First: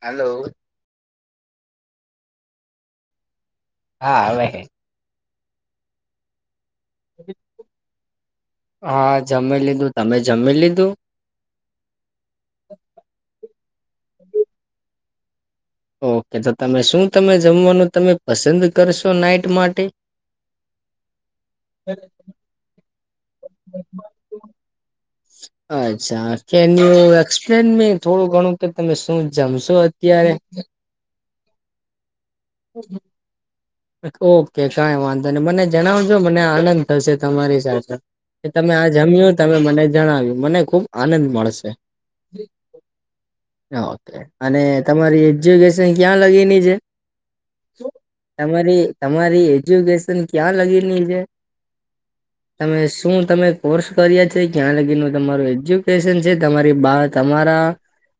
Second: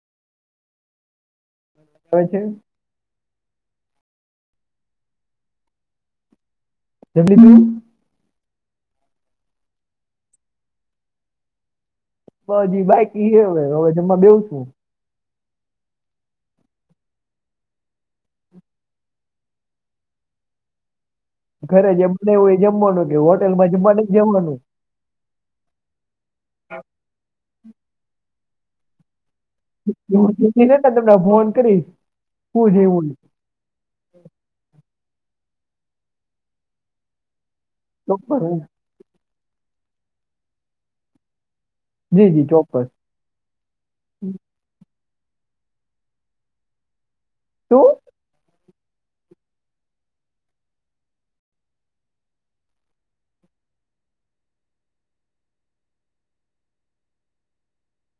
હાલો હા છે. હા, આવે હે. [inaudible] હા, જમી લીધું. તમે જમી લીધું‌. [unintelligible] હજી બાકી હે હવે, હવે જમ્મા બેઉ શું. ઓકે તો તમે શું તમે જમવાનું તમે પસંદ કરશો નાઈટ માટે? ઘરે જમતા હોય એ જમવાનું કે હોટેલમાં જમવા નથ જવાનું. અચ્છા, કેન યુ એક્સપ્લેન મી થોડું ઘણું કે તમે શું જમશો અત્યારે હું જમીને ને તમને ફોન કરીશ શું જેવું ઓકે કઈ વાંધો નહી. મને જણાવજો મને આનંદ થશે તમારી સાથે ચોક્કસ કે હું તમે આ જમ્યું તમે મને જણાવ્યું. મને ખુબ આનંદ મળશે. જી જી ચોક્કસ ઓકે, અને તમારી એજ્યુકેશન ક્યાં લગીની છે? શું? તમારી તમારી એજ્યુકેશન ક્યાં લગીની છે? [inaudible] તમે શું તમે કોર્સ કર્યા છે? ક્યાં લગીનું તમારું એજ્યુકેશન છે? તમારી બા તમારા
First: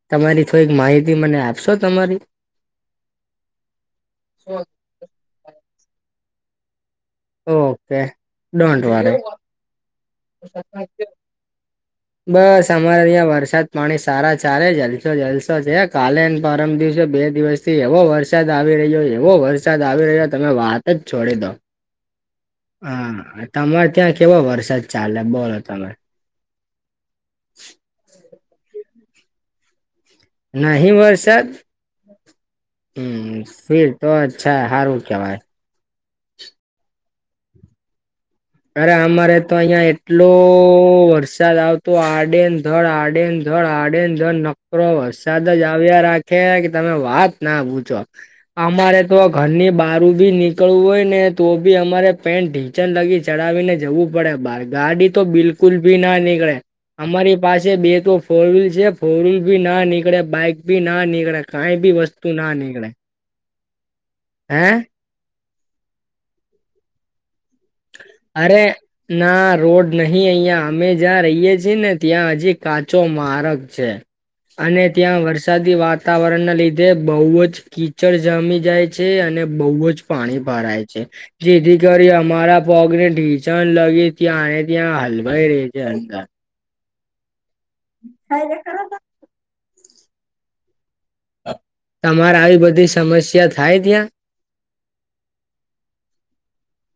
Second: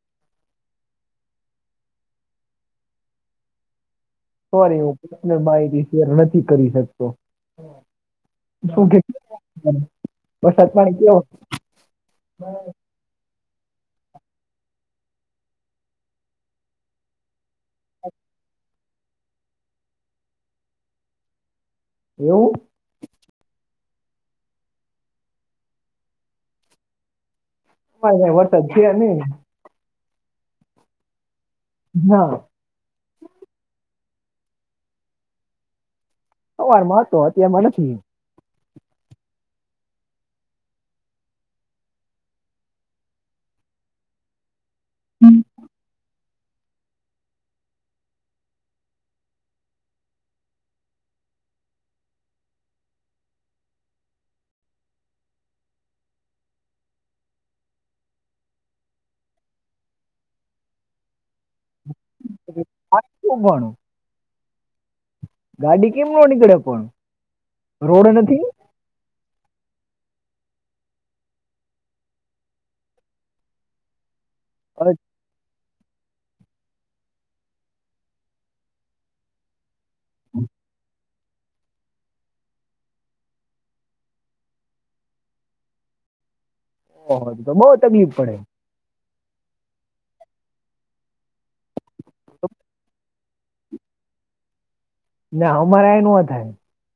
તમારી થોડી માહિતી મને આપશો તમારી? સોરી હું [unintelligible] માહિતી શેર નથી કરી શકતો. ઓકે ડોન્ટ શું કે વરી. વરસાદ પાણી કેવો બસ આમ અમારે અઈયા વરસાદ પાણી સારા ચાલે જલસો જલસો છે કાલેન પરમ દિવસે બે દિવસ થી એવો વરસાદ આવી રહ્યો એવો વરસાદ આવી રહ્યો તમે વાત જ છોડી દો. એવું? હા, તમારે ત્યાં કેવો વરસાદ ચાલે બોલો તમે? અમાર તો અહીં વરસાદ છે નઈ. નહીં વરસાદ? ના હમ, ફિર તો અચ્છા, હારું કેવાય. સવારમાં હતો, અત્યારમાં નથી. અરે અમારે તો અહિયાં એટલો ઓ વરસાદ આવતો આડેન ધડ આડેન ધડ આડેન ધડ નકરો વરસાદ જ આવ્યા રાખે કે તમે વાત ના પૂછો. અમારે તો ઘરની બારું બી નીકળવું હોયને તો બી અમારે પેન્ટ ઢીંચન લગી ચડાવીને જવું પડે બાર, ગાડી તો બિલકુલ બી ના નીકળે. અમારી પાસે બે તો ફોર વ્હીલ છે ફોર વ્હીલ ભી ના નીકળે, બાઈક ભી ના નીકળે, કઈ બી વસ્તુ ના નીકળે. તોપણ. હે... ગાડી કેમ નો નીકળે પણ. રોડ નથી? અરે... ના રોડ નહી અઇયા. અમે જ્યાં રહીએ છે ને ત્યાં હજી કાચો મારગ છે. અને અરે ત્યાં વષૅ સાદી વાતાવરણ ના લીધે બઉ જ કીચળ જામી જાય છે અને બઉ જ પાણી ભરાય છે, જેથી કરી અમારા પગને ઢીંચણ લગી ત્યાં એ ત્યાં હલવાઈ રહી છે અંદર. ઓહો, તો બઉ તકલીફ પડે. તમાર આવી બધી સમસ્યા થાય ત્યાં? [inaudible] ના હમારે આય નો થાય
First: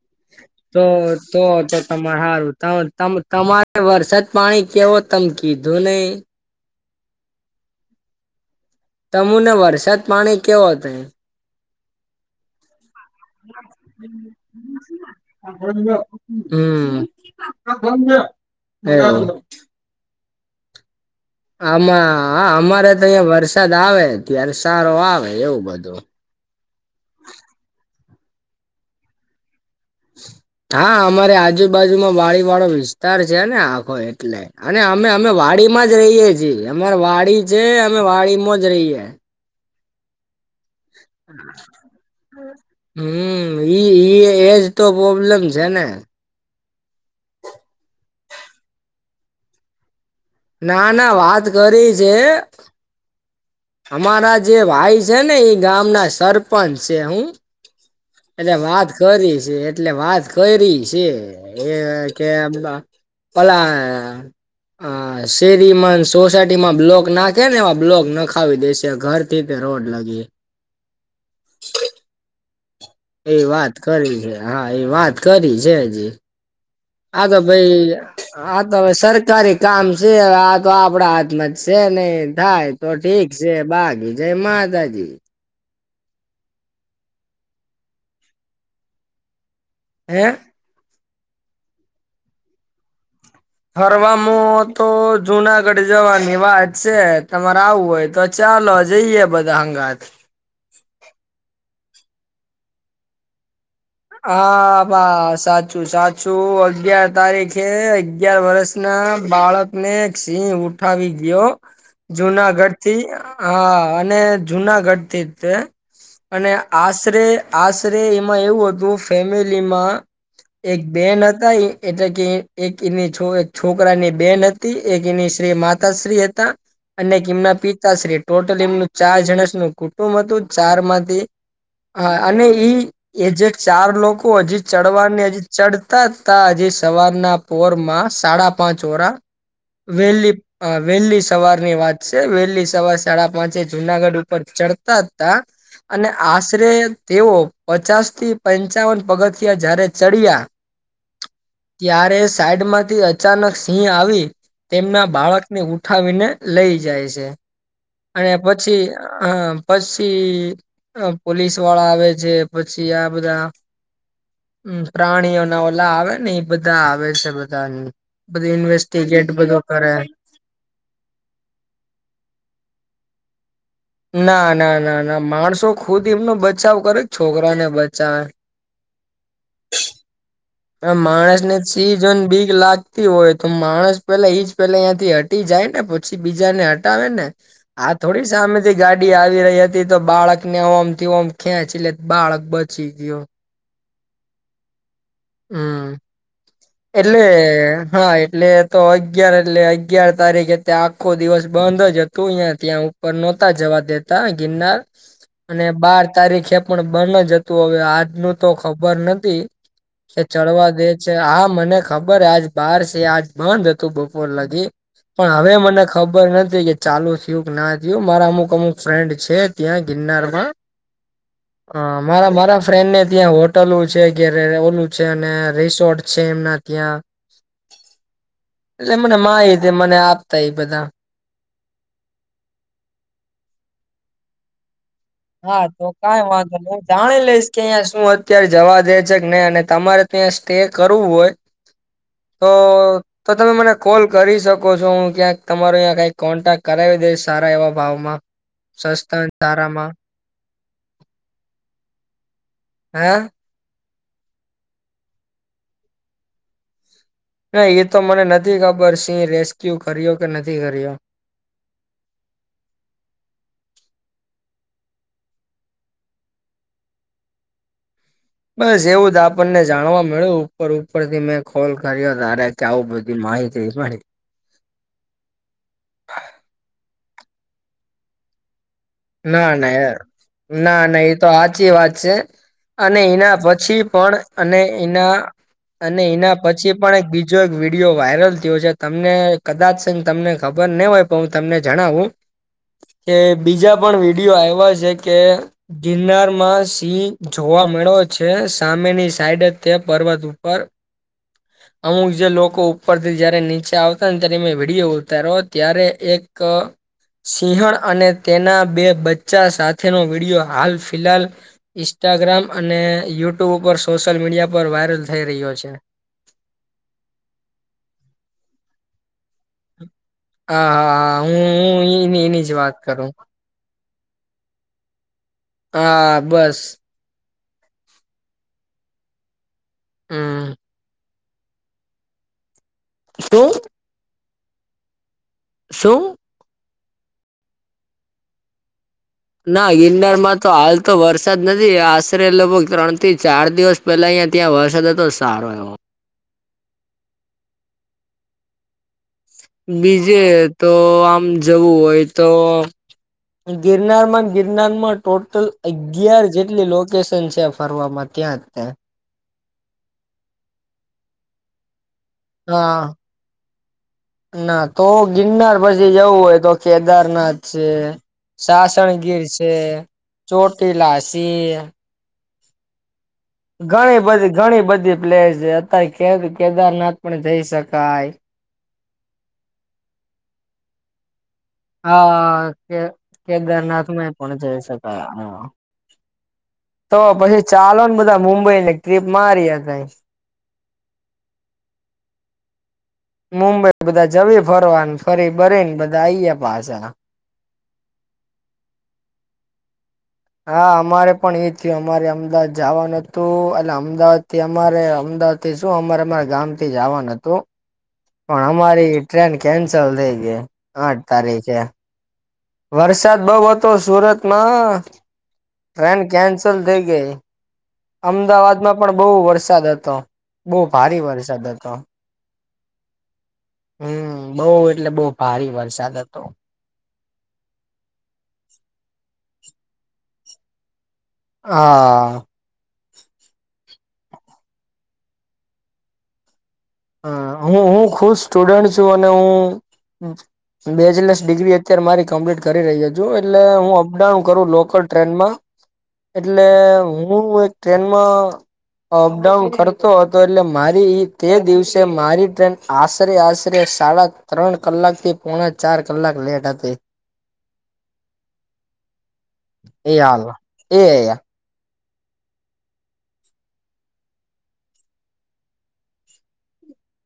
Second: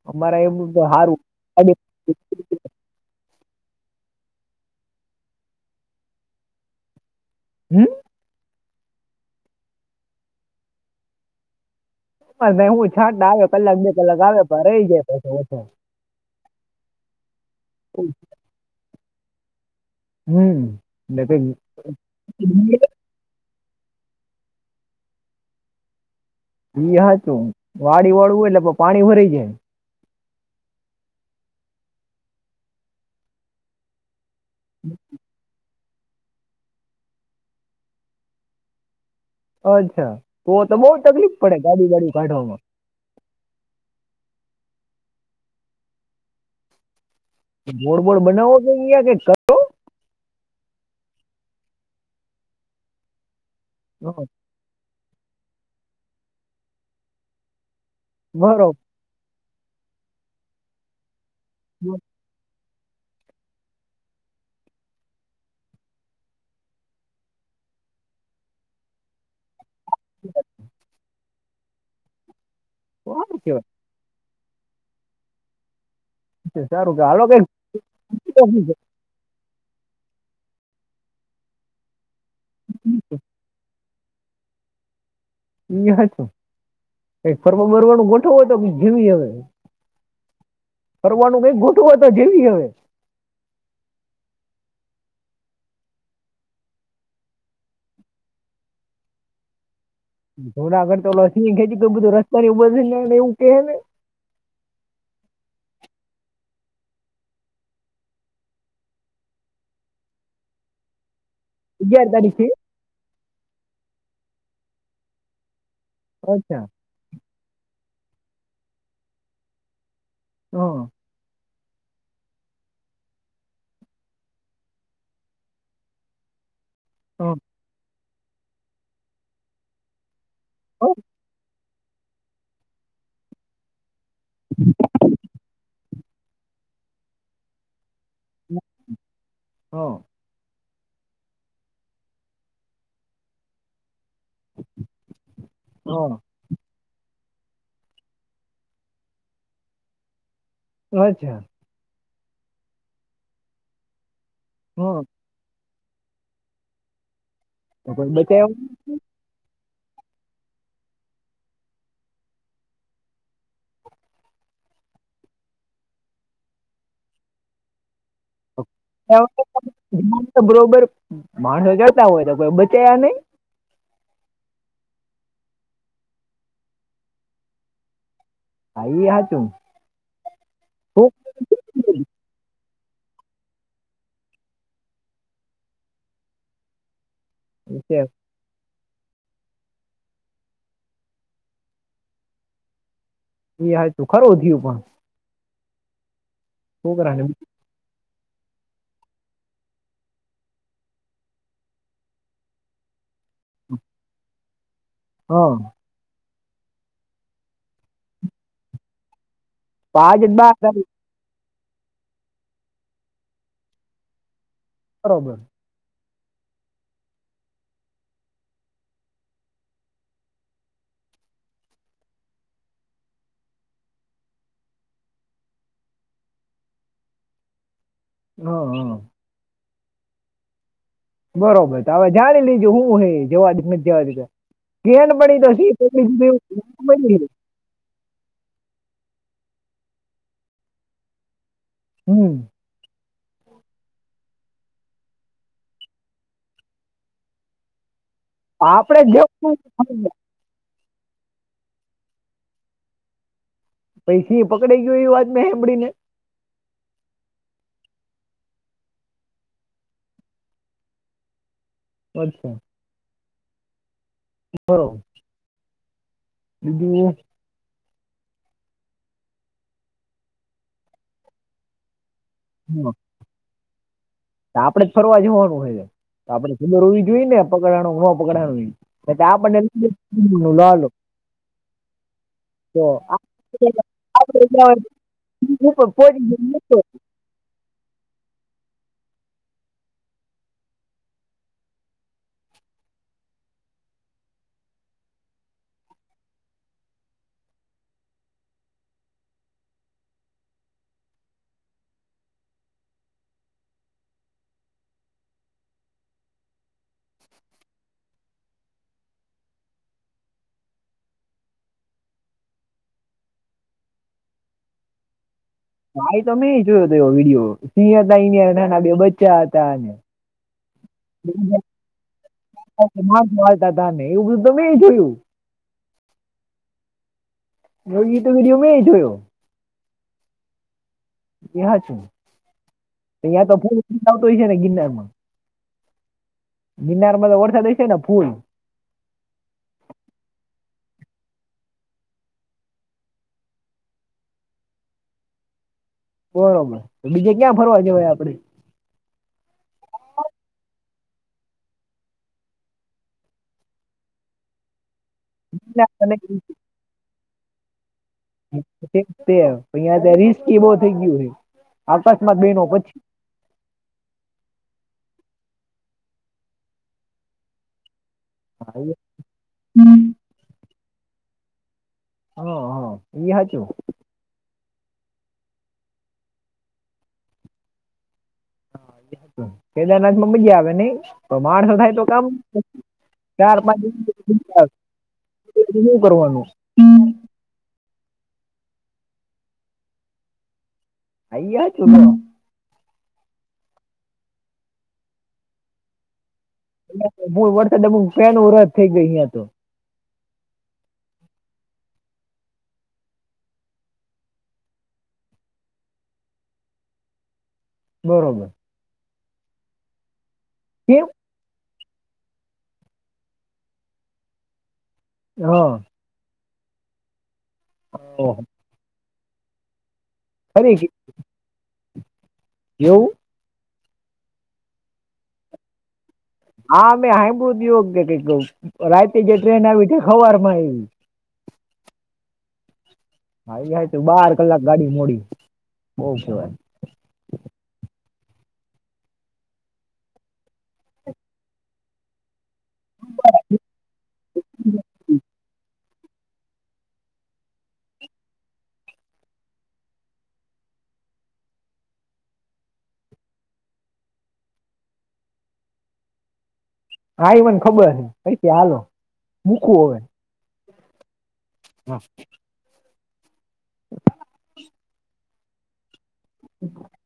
અમારે તો [unintelligible] હારુ [unintelligible] તમ તમારે વરસાદ પાણી કેવો? તમ કીધું નઈ. હમ? તમુને વરસાદ પાણી કેવો તય? [unintelligible] હોઈ. જાય [unintelligible] પછી ઓછો હમ. [unintelligible] હમ્મ [unintelligible] અહીંયા વરસાદ આવે, ત્યારે સારો આવે એવું બધું. એ હાચું. વાળીવાળું હોય એટલેભ પાણી ભરઈ જાય. હા, હમારે આજુબાજુમાં વાળીવાળો વિસ્તાર છે ને આખો એટલે. અને અમે અમે વાડીમાં જ રહીએ છે. અમાર વાળી છે. અમે વાળીમાં જ રહીએ. અચ્છા, તો તો બઉ તકલીપ પડે ગાડી બાડી કાઢવામાં. હમ્મ ઇ ઇ એ જ તો પોબ્લેમ છે ને. ગોળ બોળ બનાવો [unintelligible] ક કરો. ના ના વાત કરી છે હં, હમારા જે ભાઈ છે ને ઈ ગામના સરપંસ શે હો. એટલે ભરો વાત કરી શે એટલે વાત કયરી શે. એ કે [unintelligible] અં શેરીમાંન સોસાયટીમાં બ્લોક નાખેને એવા બ્લોક નખ આવી દેશે, ઘરથી તે રોડ લગી. એ સારું કહેવાય વાત કરી શે, હા એ વાત કરી છે હજી. સારું હાલો આ તો કઈ ભઈ, આ તો હવે સરકારી કામ શે આ તો આપડા હાથમાં ત શે નઇ, થાઈ તો ઠીક શે બાકી જે માતાજી. ઈયે હાચું કઇક ફરવા બરવાનુ ગોઠવો, તો જીવીએ હવે. હે... ફરવાનું કઈક ગોઠવો તો જઈએ હવે. ફરવામો તો જુનાગડ જવાની વાત શે, તમાર આવું હોય તો ચાલો જઈએ બધા હંગાથ. જુનાગઢ તો [unintelligible] રસ્તાને એવું બધું [unintelligible] કે એને હાં બા સાચું સાચું અગ્યાર તારીખે અગ્યાર વરસ ના બાળકને એક સિંહ ઉઠાવી ગ્યો અગિયાર તારીખે જુનાગઢ થી હા અને જુનાગઢ થી જ તે અને અચ્છા આશરે આશરે એમાં એવું હતું ફેમેલીમાં હં એક બેન હતા ઈ એટે કે એક એની છો એક છો છોકરાની બેન અતી એક એની શ્રી માતાશ્રી હતા અને એક હં એમના પિતાશ્રી ટોટલ એમનું ચાર જણસનું કુટુંબ હતું ચાર હં માંથી હા અને ઈ એ જે ચાર લોકો અજી ચડવાને અજી ચડ તા જ તા અજી સવારના પોર માં સાડા પાંચ હોરા વેલી અ વેલ્લી સવારની વાત છે વેલ્લી સવાર સાડા પાંચે જુનાગઢ પર ચડતા જ તા અને હં આશરે તેઓ પચાસ થી પંચાવન પગથિયા જારે ચડ્યા અચ્છા ત્યારે સાઈડમાંથી અચાનક સિંહ આવી તેમના હં બાળક ને ઉઠાવીને લઈ જાય છે તો કોઈ અને બચાવ્યા પછી હં પસી અ પોલીસવાળા આવે છે પછી આ બધા અં પ્રાણીઓના ઓલા આવે ને ઈ બધા આવે છે બધા ની બધે ઇન્વેસ્ટ બચાવ્યા [unintelligible] બધો કરે નહીં? જીવન બરોબર માણહ જાતા હોય તો કોઈ બચાયા નઈ ના ના ના ના માણસો ખુદ એમનો બચાવ કરે ક છોકરાને બચાવે હા ઈ હાચુ આ માણસને જ સિંહ જોઈને બીક લાગતી હોય તો માણસ પેલા ઈજ પેલા આંઈથી હ ટી જાય ને પછી બીજા ને હટાવે ને આ છે થોડી સામે થી ગાડી આવી રહી હતી તો બાળકને ઓમ થી ઓમ ખેંચી લેત બાળક બચી ગ્યો ઈ હાચુ ખરું થયું પણ હં છોકરાને એટલે હા એટલે તો અગિયાર એટલે અગિયાર તારીખે ત્યાં આખો દિવસ બંધ જ હતું અઈયા ત્યાં ઉ પર નોતા જવા દેતા ગિરનાર હં અને બાર તારીખે પણ બંન જ હતું હવે આજનું તો ખબર નથી. કે પાંચ જ બાર ચડવા દે તારીખ છે હા મને ખબર આજ બાર સે આજ બંધ હતું બપોર લગી પણ બરોબર હવે મને ખ ખબર નથી કે ચાલુ થયું કે ના થયું મારા અમુક અમુક ફ્રેન્ડ છે ત્યાં ગિરનારમાં હં મારા મારા ફ્રેન્ડને ત્યાં હોટલું છે કે [unintelligible] [unintelligible] રિસોર્ટ છે એમના ત્યાં હં હં એટલે મને માહિતી મને આપતા એ બધા બરોબર તો હવે જાણી લેજો હું હે જવા દે કે નથ જવા દે તા હા તો કઈ વાંધો નહી હું જાણી [unintelligible] [unintelligible] લઈશ કે અંઈયા શું અત્યારે જવા દે છે કે નઈ અને તમારે ત્યાં સ્ટે કરવું હોય. હમ્મ તો તો તમે મને કોલ કરી શકો છો હું ક્યાંક તમારો અઈયા કંઈક કોન્ટેક્ટ કરાવી દઈશ સારા એવા ભાવમાં આપણે સસ્તા જ ન જવું સારામાં હા સીહ પકડીયુ ગયું એવી વાત મેં સાંભળી નઈ ના એ તો મને નથી ખબર સિહ રેસ્ક્યુ કર્યો કે નથી કર્યો અચ્છા. બરોબર. [unintelligible] બસ એવું આપણને જાણવા મળ્યું ઉપર ઉપર થી મેં કોલ કર્યો તારે કે આવું બધું માહિતી મળી આપડે જ ફરવા જવાનું હોય છે તો આપડે ખબર હોવી જોઈએ ને પકડાણો કે નો પકડાનોએ ના ના યાર ના ના એ તો સાચી વાત છે. તો અને એના પછી પણ આપણે અને ગયા હોય એના તો ઉપર અને પહોંચી એના જાય પછી નહોતો. પણ એક બીજ જો એક વિડીયો વાયરલ થયો છે તમને કદાચ તમને ખબર નહી હોય પણ હું તમને જણાવું કે બીજા પણ વિડીયો આઇવા છે કે ગિરનારમાં સિંહ જોવા મળ્યો છે સામેની સાઈડ તે પર્વત ઉપર [inaudible] અમુક જે લોકો ઉપરથી જયારે નીચે આવતા ને ત્યારે મે વિડીયો ઉતાર્યો ત્યારે એક અ સિંહણ અને તેના બે બચ્ચા સાથેનો વિડિયો હાલ ફિલહાલ ઇન્સ્ટાગ્રામ અને યુટ્યુબ ઉપર સોશિયલ મીડિયા પર વાયરલ થઈ રહ્યો છે. ભાઈ અમેઈ જોયો હતો એ વિડિયો સિંહ હતા ના બે બચ્ચા હતા ને હા હા હું હું એની જ વાત કરું દાદા ને એવું બધું મે જોયું હા બસ. એ વિડીયો મે જોયો હમ્મ. ત્યા છું તયા શું તો ફુલ તો હોય છે ને ગિરનારમાં શું ગીરનારમાં તો વરસાદ હશેને ફૂલ ના ગિરનારમાં તો હાલ તો વરસાદ નથી આશરે લગભગ ત્રણ થી ચાર દિવસ પેલા અહિયાં ત્યાં વરસાદ હતો સારો એવો બરોબર તો બીજે ક્યાં ફરવા જવાય આપડે બીજે તો આમ જવું હોય તો ગિરનાર માં ગિરનાર માં ટોટલ અગિયાર જેટલી લોકેશન છે ફરવા માટે [unintelligible] એ બો થઈ ગયું આ બસ હા. [inaudible] ના તો ગિરનાર પછી જવું હોય તો કેદારનાથ છે. હા સાસણગીર છે ચોટીલા છે. હા હા. એ સાચું ઘણી બધી ઘણી બધી પ્લેસ છે અત્યારે કેદારનાથ પણ જઈ શકાય. કેદારનાથમાં મજા આવે નઈ તો માણસ થાય તો કામ હા કે ચાર કેદારનાથમાં પણ જઈ પાંચમૂ શકાય હા [unintelligible] હું કરવાનું તો પછી ચાલોને બધા મુંબઈની ટ્રીપ મારી એ તઈ અહીંયા શું છે. મુંબઈ બધા જઇએ ફરવા ફરી બરીને બધા આઈએ પાછા હ વરસાદ ડમુક પેન રદ થઈ ગઈ અહિયાં તો હા અમારે પણ એઈ થયું અમારે અમદાવાદ જવાનું હતું એટલે અમદાવાદ થી અમારે અમદાવાદ એ શું અમારા ગામથી જવાનું હતું. પણ બરોબર અમારી ટ્રેન કેન્સલ થઇ ગઈ આઠ કેમ તારીખે વરસાદ બઉ હતો સુરતમાં હ ટ્રેન કેન્સલ થઈ ગઈ ઓહો. અમદાવાદમાં પણ બહુ વરસાદ હતો બઉ ખરી કે ભારી વરસાદ હતો એવું હમ બઉ એટલે બઉ ભારી વરસાદ હતો હા મે સાાંભળું કે રાતે જે ટ્રેન આવી તે ઠેક હવાર માં આવી [inaudible] હા હા ઈ રાયતે બાર કલાક ગાડી મોડી બઉ કેવાય હા હું હું ખૂદ સ્ટુડન્ટ છું અને હું બેચલસ ડિગ્રી અત્યારે મારી કમ્પ્લીટ કરી રહ્યો છું એટલે હું અપડાઉન કરું લોકલ ટ્રેનમાં એટલે હું એક ટ્રેનમાં અપડાઉન કરતો હતો એટલે મારી ઈ તે દિવસે તે મારી ટ્રેન આશરે આશરે સાડા ત્રણ કલાકથી પોણા ચાર કલાક લેટ હતી. હા એ મને ખબર હે હયસે હાલો મૂકો એ હવે હાલ એ અયા હા. [inaudible]